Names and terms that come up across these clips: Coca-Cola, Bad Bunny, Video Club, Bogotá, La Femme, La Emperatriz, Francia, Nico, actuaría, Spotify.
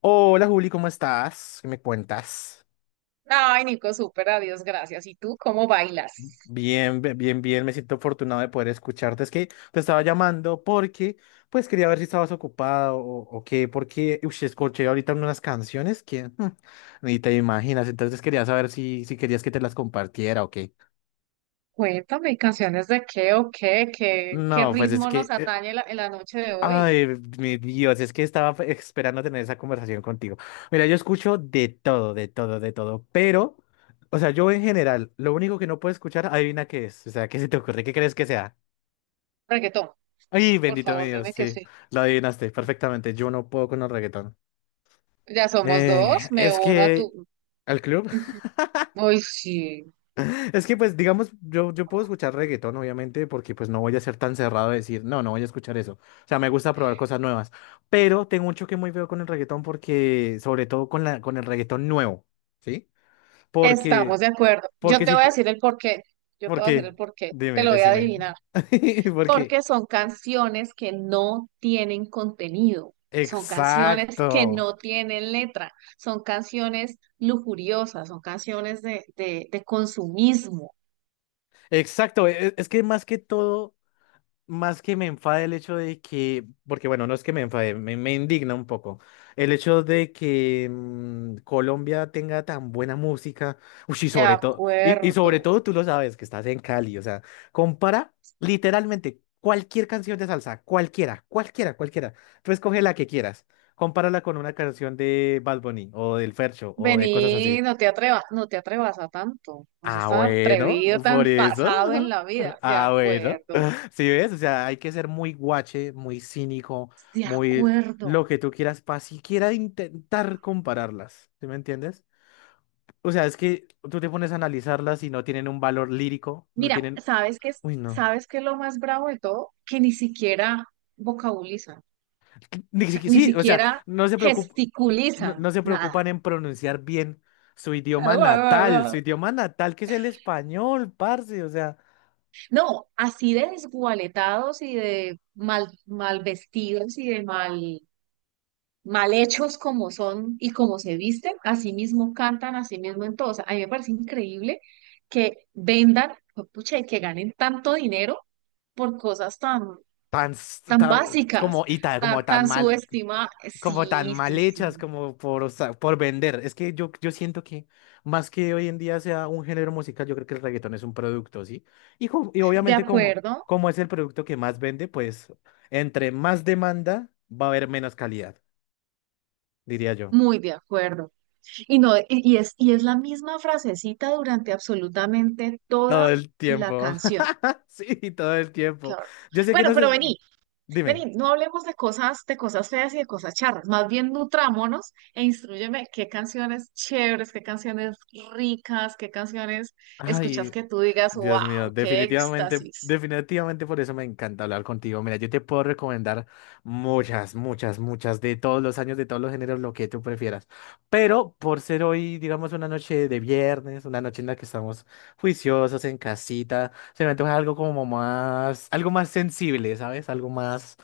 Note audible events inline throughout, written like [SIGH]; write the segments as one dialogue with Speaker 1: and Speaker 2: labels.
Speaker 1: Hola Juli, ¿cómo estás? ¿Qué me cuentas?
Speaker 2: Ay, Nico, súper, adiós, gracias. ¿Y tú cómo bailas?
Speaker 1: Bien, bien, bien, me siento afortunado de poder escucharte. Es que te estaba llamando porque, pues, quería ver si estabas ocupada o qué, porque, uy, escuché ahorita unas canciones que ni te imaginas, entonces quería saber si querías que te las compartiera o qué.
Speaker 2: Cuéntame, ¿canciones de qué o qué? ¿Qué
Speaker 1: No, pues es
Speaker 2: ritmo nos
Speaker 1: que
Speaker 2: atañe en la noche de hoy?
Speaker 1: ay, mi Dios, es que estaba esperando tener esa conversación contigo. Mira, yo escucho de todo, de todo, de todo, pero, o sea, yo en general, lo único que no puedo escuchar, adivina qué es. O sea, ¿qué se te ocurre? ¿Qué crees que sea?
Speaker 2: Reggaetón,
Speaker 1: Ay,
Speaker 2: por
Speaker 1: bendito mi
Speaker 2: favor,
Speaker 1: Dios,
Speaker 2: dime que
Speaker 1: sí,
Speaker 2: sí.
Speaker 1: lo adivinaste perfectamente. Yo no puedo con el reggaetón.
Speaker 2: Ya somos dos, me
Speaker 1: Es
Speaker 2: uno a
Speaker 1: que
Speaker 2: tu...
Speaker 1: al club.
Speaker 2: Ujú. Ay, sí,
Speaker 1: Es que pues digamos, yo puedo escuchar reggaetón obviamente porque pues no voy a ser tan cerrado de decir, no, no voy a escuchar eso. O sea, me gusta probar cosas nuevas, pero tengo un choque muy feo con el reggaetón porque, sobre todo con la, con el reggaetón nuevo, ¿sí?
Speaker 2: estamos
Speaker 1: Porque,
Speaker 2: de acuerdo. Yo
Speaker 1: porque
Speaker 2: te
Speaker 1: si,
Speaker 2: voy a
Speaker 1: tú-
Speaker 2: decir el porqué. Yo te voy a decir
Speaker 1: porque,
Speaker 2: el porqué. Te
Speaker 1: dime,
Speaker 2: lo voy a
Speaker 1: decime,
Speaker 2: adivinar.
Speaker 1: [LAUGHS] porque,
Speaker 2: Porque son canciones que no tienen contenido, son canciones que
Speaker 1: exacto,
Speaker 2: no tienen letra, son canciones lujuriosas, son canciones de consumismo.
Speaker 1: exacto, es que más que todo, más que me enfade el hecho de que, porque bueno, no es que me enfade, me indigna un poco. El hecho de que Colombia tenga tan buena música, ush, y
Speaker 2: De
Speaker 1: sobre todo, y sobre
Speaker 2: acuerdo.
Speaker 1: todo tú lo sabes, que estás en Cali, o sea, compara literalmente cualquier canción de salsa, cualquiera, cualquiera, cualquiera. Tú escoge la que quieras, compárala con una canción de Bad Bunny o del Fercho o de cosas
Speaker 2: Vení,
Speaker 1: así.
Speaker 2: no te atrevas, no te atrevas a tanto, no seas
Speaker 1: Ah,
Speaker 2: tan
Speaker 1: bueno,
Speaker 2: atrevido,
Speaker 1: por
Speaker 2: tan
Speaker 1: eso.
Speaker 2: pasado en
Speaker 1: [LAUGHS]
Speaker 2: la vida. De
Speaker 1: Ah, bueno.
Speaker 2: acuerdo,
Speaker 1: [LAUGHS] Sí, ves, o sea, hay que ser muy guache, muy cínico,
Speaker 2: de
Speaker 1: muy
Speaker 2: acuerdo.
Speaker 1: lo que tú quieras para siquiera intentar compararlas. ¿Sí me entiendes? O sea, es que tú te pones a analizarlas y no tienen un valor lírico, no
Speaker 2: Mira,
Speaker 1: tienen. Uy, no.
Speaker 2: sabes qué es lo más bravo de todo? Que ni siquiera vocabulizan.
Speaker 1: Ni
Speaker 2: Sea,
Speaker 1: siqui-
Speaker 2: ni
Speaker 1: sí, o sea,
Speaker 2: siquiera
Speaker 1: no,
Speaker 2: gesticulizan
Speaker 1: no se
Speaker 2: nada.
Speaker 1: preocupan en pronunciar bien su
Speaker 2: [LAUGHS]
Speaker 1: idioma natal que es el español, parce, o sea,
Speaker 2: No, así de desgualetados y de mal, mal vestidos y de mal, mal hechos como son y como se visten, así mismo cantan, así mismo en todo. O sea, a mí me parece increíble que vendan, pucha, y que ganen tanto dinero por cosas tan,
Speaker 1: tan,
Speaker 2: tan
Speaker 1: tan,
Speaker 2: básicas,
Speaker 1: como,
Speaker 2: tan,
Speaker 1: como tan
Speaker 2: tan
Speaker 1: mal.
Speaker 2: subestimadas.
Speaker 1: Como tan
Speaker 2: Sí,
Speaker 1: mal
Speaker 2: sí,
Speaker 1: hechas
Speaker 2: sí.
Speaker 1: como por, o sea, por vender. Es que yo siento que más que hoy en día sea un género musical, yo creo que el reggaetón es un producto, ¿sí? Y, y
Speaker 2: De
Speaker 1: obviamente como,
Speaker 2: acuerdo,
Speaker 1: como es el producto que más vende, pues entre más demanda va a haber menos calidad, diría yo.
Speaker 2: muy de acuerdo. Y no, y es, y es la misma frasecita durante absolutamente
Speaker 1: Todo
Speaker 2: toda
Speaker 1: el
Speaker 2: la
Speaker 1: tiempo.
Speaker 2: canción.
Speaker 1: [LAUGHS] Sí, todo el tiempo.
Speaker 2: Claro.
Speaker 1: Yo sé que
Speaker 2: Bueno,
Speaker 1: no se...
Speaker 2: pero vení, vení,
Speaker 1: Dime.
Speaker 2: no hablemos de cosas feas y de cosas charras. Más bien nutrámonos e instrúyeme qué canciones chéveres, qué canciones ricas, qué canciones escuchas
Speaker 1: Ay.
Speaker 2: que tú digas,
Speaker 1: Dios mío,
Speaker 2: wow, qué
Speaker 1: definitivamente,
Speaker 2: éxtasis.
Speaker 1: definitivamente por eso me encanta hablar contigo. Mira, yo te puedo recomendar muchas, muchas, muchas de todos los años, de todos los géneros, lo que tú prefieras. Pero por ser hoy, digamos, una noche de viernes, una noche en la que estamos juiciosos en casita, se me antoja algo como más, algo más sensible, ¿sabes? Algo más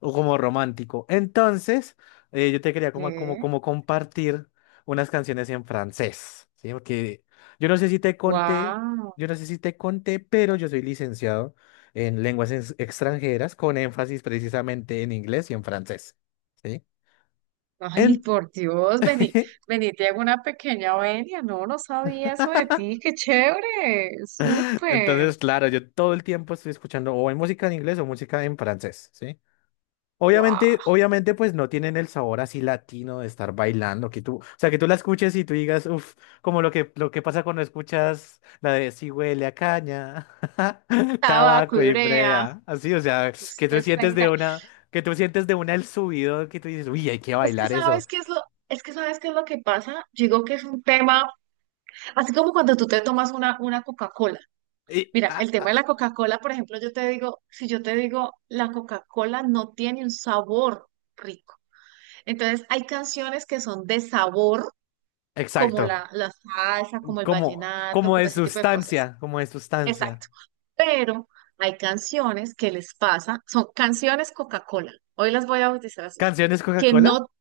Speaker 1: o como romántico. Entonces, yo te quería
Speaker 2: ¿Qué?
Speaker 1: como compartir unas canciones en francés, ¿sí? Porque yo no sé si te conté.
Speaker 2: Wow.
Speaker 1: Yo no sé si te conté, pero yo soy licenciado en lenguas extranjeras con énfasis precisamente en inglés y en francés. ¿Sí?
Speaker 2: Ay,
Speaker 1: En-
Speaker 2: por Dios, vení,
Speaker 1: [LAUGHS]
Speaker 2: vení, te hago una pequeña venia. No, no sabía eso de ti, qué chévere, súper.
Speaker 1: Entonces, claro, yo todo el tiempo estoy escuchando o en música en inglés o música en francés, ¿sí?
Speaker 2: Wow,
Speaker 1: Obviamente, obviamente, pues no tienen el sabor así latino de estar bailando, que tú, o sea, que tú la escuches y tú digas, uff, como lo que pasa cuando escuchas la de si huele a caña, [LAUGHS]
Speaker 2: tabaco
Speaker 1: tabaco
Speaker 2: y
Speaker 1: y frea, así, o sea, que
Speaker 2: usted
Speaker 1: tú
Speaker 2: está
Speaker 1: sientes
Speaker 2: en
Speaker 1: de
Speaker 2: Cali.
Speaker 1: una, que tú sientes de una el subido, que tú dices, uy, hay que
Speaker 2: Es que
Speaker 1: bailar eso.
Speaker 2: sabes qué es lo, es que sabes qué es lo que pasa. Yo digo que es un tema, así como cuando tú te tomas una Coca-Cola.
Speaker 1: Y,
Speaker 2: Mira,
Speaker 1: ah,
Speaker 2: el tema
Speaker 1: ah,
Speaker 2: de la Coca-Cola, por ejemplo, yo te digo, si yo te digo, la Coca-Cola no tiene un sabor rico. Entonces, hay canciones que son de sabor, como
Speaker 1: exacto,
Speaker 2: la salsa, como el
Speaker 1: como,
Speaker 2: vallenato,
Speaker 1: como
Speaker 2: como
Speaker 1: de
Speaker 2: ese tipo de cosas.
Speaker 1: sustancia, como de sustancia.
Speaker 2: Exacto. Pero hay canciones que les pasa, son canciones Coca-Cola. Hoy las voy a bautizar así
Speaker 1: ¿Canciones
Speaker 2: que
Speaker 1: Coca-Cola?
Speaker 2: no,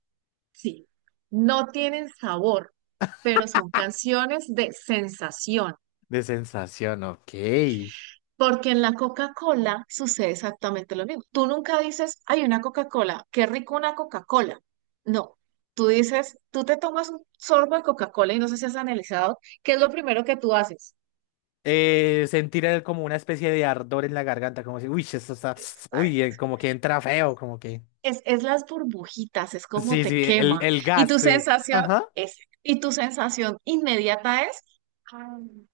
Speaker 2: sí, no tienen sabor, pero son canciones de sensación.
Speaker 1: De sensación, ok.
Speaker 2: Porque en la Coca-Cola sucede exactamente lo mismo. Tú nunca dices, hay una Coca-Cola, qué rico una Coca-Cola. No, tú dices, tú te tomas un sorbo de Coca-Cola y no sé si has analizado, ¿qué es lo primero que tú haces?
Speaker 1: Sentir el- como una especie de ardor en la garganta, como si, uy, esto está,
Speaker 2: Está-
Speaker 1: uy, como que entra feo, como que.
Speaker 2: es las burbujitas, es como
Speaker 1: Sí,
Speaker 2: te
Speaker 1: sí,
Speaker 2: quema.
Speaker 1: el
Speaker 2: Y
Speaker 1: gas,
Speaker 2: tu
Speaker 1: sí.
Speaker 2: sensación
Speaker 1: Ajá.
Speaker 2: es, y tu sensación inmediata es, "Ay, no".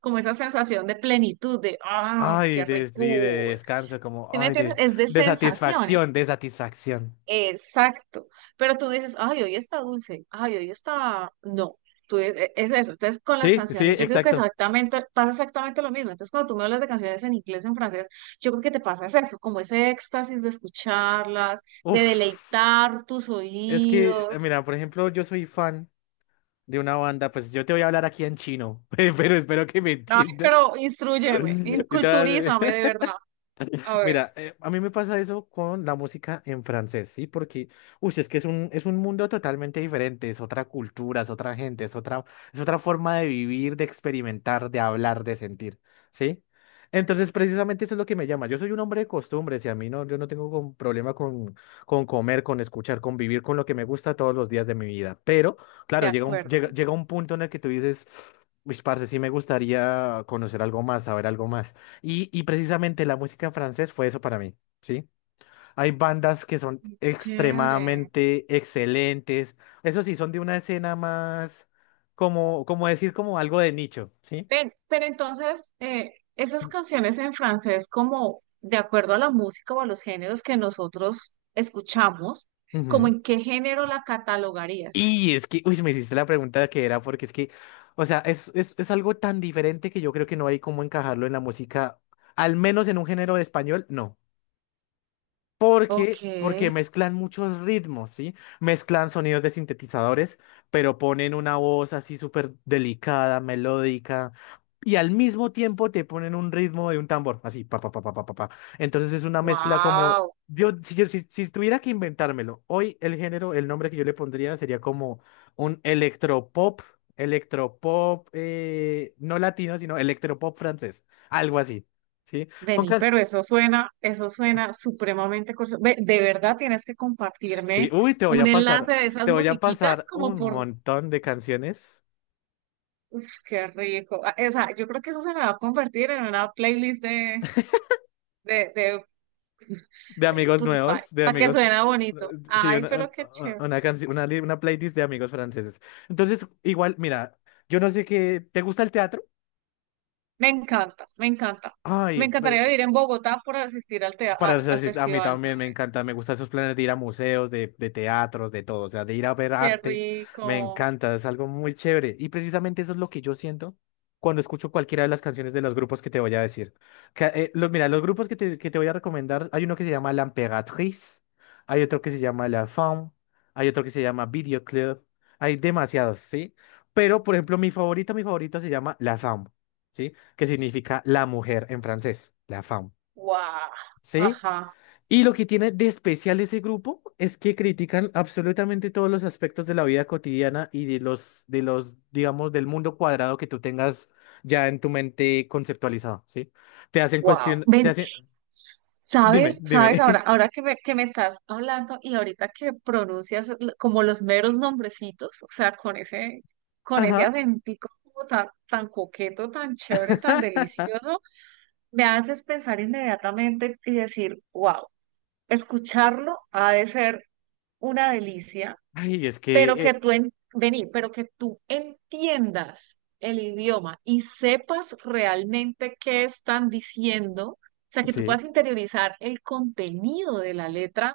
Speaker 2: Como esa sensación de plenitud, de, ah,
Speaker 1: Ay,
Speaker 2: qué
Speaker 1: de, sí, de
Speaker 2: rico.
Speaker 1: descanso, como,
Speaker 2: ¿Sí me
Speaker 1: ay,
Speaker 2: entiendes? Es de
Speaker 1: de satisfacción,
Speaker 2: sensaciones.
Speaker 1: de satisfacción.
Speaker 2: Exacto. Pero tú dices, ay, hoy está dulce, ay, hoy está... No, tú es eso. Entonces, con las
Speaker 1: Sí, sí,
Speaker 2: canciones, yo creo que
Speaker 1: exacto.
Speaker 2: exactamente, pasa exactamente lo mismo. Entonces, cuando tú me hablas de canciones en inglés o en francés, yo creo que te pasa es eso, como ese éxtasis de escucharlas, de
Speaker 1: Uf,
Speaker 2: deleitar tus
Speaker 1: es que,
Speaker 2: oídos.
Speaker 1: mira, por ejemplo, yo soy fan de una banda, pues yo te voy a hablar aquí en chino, [LAUGHS] pero espero que me
Speaker 2: Ay,
Speaker 1: entiendas.
Speaker 2: pero instrúyeme,
Speaker 1: [LAUGHS] Yo te voy
Speaker 2: culturízame de
Speaker 1: a- [LAUGHS]
Speaker 2: verdad. A ver,
Speaker 1: Mira, a mí me pasa eso con la música en francés, ¿sí? Porque, uy, es que es un mundo totalmente diferente, es otra cultura, es otra gente, es otra forma de vivir, de experimentar, de hablar, de sentir, ¿sí? Entonces, precisamente eso es lo que me llama. Yo soy un hombre de costumbres y a mí no, yo no tengo problema con comer, con escuchar, con vivir con lo que me gusta todos los días de mi vida. Pero,
Speaker 2: de
Speaker 1: claro,
Speaker 2: acuerdo.
Speaker 1: llega un punto en el que tú dices, uy, parce, sí me gustaría conocer algo más, saber algo más. Y precisamente la música en francés fue eso para mí, ¿sí? Hay bandas que son
Speaker 2: Chévere.
Speaker 1: extremadamente excelentes. Eso sí, son de una escena más, como, como decir, como algo de nicho, ¿sí?
Speaker 2: Ven, pero entonces, esas canciones en francés, como de acuerdo a la música o a los géneros que nosotros escuchamos, ¿como
Speaker 1: Ujú.
Speaker 2: en qué género la catalogarías?
Speaker 1: Y es que, uy, me hiciste la pregunta que era, porque es que, o sea, es algo tan diferente que yo creo que no hay cómo encajarlo en la música, al menos en un género de español, no.
Speaker 2: Ok,
Speaker 1: Porque, porque mezclan muchos ritmos, ¿sí? Mezclan sonidos de sintetizadores, pero ponen una voz así súper delicada, melódica, y al mismo tiempo te ponen un ritmo de un tambor, así, pa, pa, pa, pa, pa, pa, pa. Entonces es una mezcla como,
Speaker 2: wow.
Speaker 1: yo, si, si tuviera que inventármelo, hoy el género, el nombre que yo le pondría sería como un electropop, electropop, no latino, sino electropop francés, algo así, ¿sí? Son
Speaker 2: Vení, pero
Speaker 1: canciones...
Speaker 2: eso suena supremamente curioso. Ve, de verdad tienes que
Speaker 1: Sí,
Speaker 2: compartirme
Speaker 1: uy,
Speaker 2: un enlace de esas
Speaker 1: te voy a
Speaker 2: musiquitas
Speaker 1: pasar
Speaker 2: como
Speaker 1: un
Speaker 2: por,
Speaker 1: montón de canciones
Speaker 2: uf, qué rico. Ah, o sea, yo creo que eso se me va a convertir en una playlist de, de
Speaker 1: de
Speaker 2: de
Speaker 1: amigos
Speaker 2: Spotify,
Speaker 1: nuevos, de
Speaker 2: para que
Speaker 1: amigos,
Speaker 2: suena bonito.
Speaker 1: sí,
Speaker 2: Ay,
Speaker 1: una,
Speaker 2: pero qué chévere.
Speaker 1: una, una, una playlist de amigos franceses. Entonces, igual, mira, yo no sé qué, ¿te gusta el teatro?
Speaker 2: Me encanta, me encanta.
Speaker 1: Ay,
Speaker 2: Me
Speaker 1: pues,
Speaker 2: encantaría vivir en Bogotá por asistir al,
Speaker 1: para
Speaker 2: al,
Speaker 1: ser
Speaker 2: al
Speaker 1: así, a mí
Speaker 2: festival,
Speaker 1: también me
Speaker 2: ¿sabes?
Speaker 1: encanta, me gustan esos planes de ir a museos, de teatros, de todo, o sea, de ir a ver
Speaker 2: Qué
Speaker 1: arte, me
Speaker 2: rico.
Speaker 1: encanta, es algo muy chévere. Y precisamente eso es lo que yo siento cuando escucho cualquiera de las canciones de los grupos que te voy a decir. Que, los, mira, los grupos que te voy a recomendar, hay uno que se llama La Emperatriz, hay otro que se llama La Femme, hay otro que se llama Video Club, hay demasiados, ¿sí? Pero, por ejemplo, mi favorita se llama La Femme, ¿sí? Que significa la mujer en francés, La Femme.
Speaker 2: Guau.
Speaker 1: ¿Sí?
Speaker 2: Ajá.
Speaker 1: Y lo que tiene de especial ese grupo es que critican absolutamente todos los aspectos de la vida cotidiana y de los, digamos, del mundo cuadrado que tú tengas ya en tu mente conceptualizado, ¿sí? Te hacen
Speaker 2: Wow.
Speaker 1: cuestión, te
Speaker 2: Ven,
Speaker 1: hacen, dime,
Speaker 2: ¿sabes? ¿Sabes?
Speaker 1: dime.
Speaker 2: Ahora,
Speaker 1: [LAUGHS]
Speaker 2: ahora que me estás hablando y ahorita que pronuncias como los meros nombrecitos, o sea, con ese
Speaker 1: Ajá.
Speaker 2: acentico como tan, tan coqueto, tan chévere, tan
Speaker 1: [LAUGHS]
Speaker 2: delicioso, me haces pensar inmediatamente y decir, wow. Escucharlo ha de ser una delicia,
Speaker 1: Ay, es
Speaker 2: pero
Speaker 1: que,
Speaker 2: que tú en, vení, pero que tú entiendas el idioma y sepas realmente qué están diciendo, o sea, que tú
Speaker 1: sí.
Speaker 2: puedas interiorizar el contenido de la letra.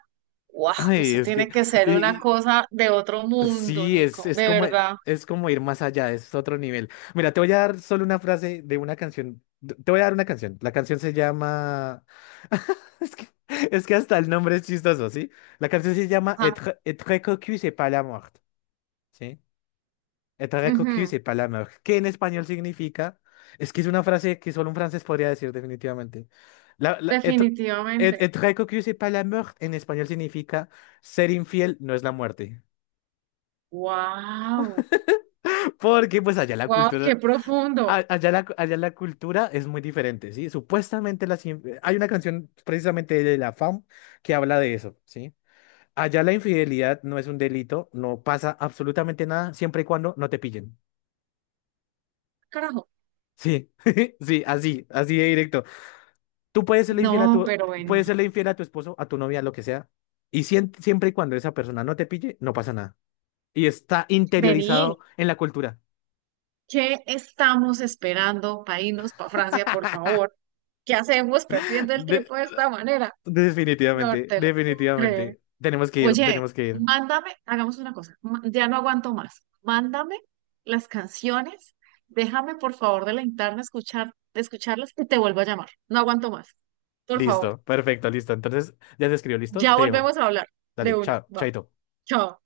Speaker 2: ¡Wow!
Speaker 1: Ay,
Speaker 2: Eso
Speaker 1: es que,
Speaker 2: tiene que ser una
Speaker 1: y,
Speaker 2: cosa de otro mundo,
Speaker 1: sí,
Speaker 2: Nico, de verdad.
Speaker 1: es como ir más allá, es otro nivel. Mira, te voy a dar solo una frase de una canción. Te voy a dar una canción. La canción se llama... [LAUGHS] Es que, es que hasta el nombre es chistoso, ¿sí? La canción se llama
Speaker 2: Ajá,
Speaker 1: Être, être cocu, c'est pas la mort, ¿sí? Être cocu,
Speaker 2: ujú,
Speaker 1: c'est pas la mort. ¿Qué en español significa... Es que es una frase que solo un francés podría decir definitivamente. La, être,
Speaker 2: definitivamente.
Speaker 1: être cocu, c'est pas la mort en español significa ser infiel no es la muerte.
Speaker 2: ¡Wow!
Speaker 1: [LAUGHS] Porque pues allá la
Speaker 2: ¡Wow! ¡Qué
Speaker 1: cultura,
Speaker 2: profundo!
Speaker 1: allá la, allá la cultura es muy diferente, ¿sí? Supuestamente hay una canción precisamente de la FAM que habla de eso, ¿sí? Allá la infidelidad no es un delito, no pasa absolutamente nada siempre y cuando no te pillen.
Speaker 2: Carajo.
Speaker 1: Sí, [LAUGHS] sí, así, así de directo. Tú puedes serle infiel a
Speaker 2: No,
Speaker 1: tu,
Speaker 2: pero vení.
Speaker 1: puedes serle infiel a tu esposo, a tu novia, lo que sea, y siempre y cuando esa persona no te pille, no pasa nada. Y está
Speaker 2: Vení,
Speaker 1: interiorizado en la cultura.
Speaker 2: ¿qué estamos esperando para irnos para Francia, por favor? ¿Qué hacemos
Speaker 1: [LAUGHS]
Speaker 2: perdiendo el
Speaker 1: De-
Speaker 2: tiempo de esta manera? No
Speaker 1: definitivamente,
Speaker 2: te lo puedo creer.
Speaker 1: definitivamente. Tenemos que ir,
Speaker 2: Oye,
Speaker 1: tenemos que ir.
Speaker 2: mándame, hagamos una cosa, ya no aguanto más. Mándame las canciones, déjame por favor deleitarme a escuchar, de escucharlas y te vuelvo a llamar. No aguanto más. Por favor,
Speaker 1: Listo, perfecto, listo. Entonces, ya se escribió, listo.
Speaker 2: ya
Speaker 1: Dejo.
Speaker 2: volvemos a hablar de
Speaker 1: Dale,
Speaker 2: una.
Speaker 1: chao,
Speaker 2: Va,
Speaker 1: chaito.
Speaker 2: chao.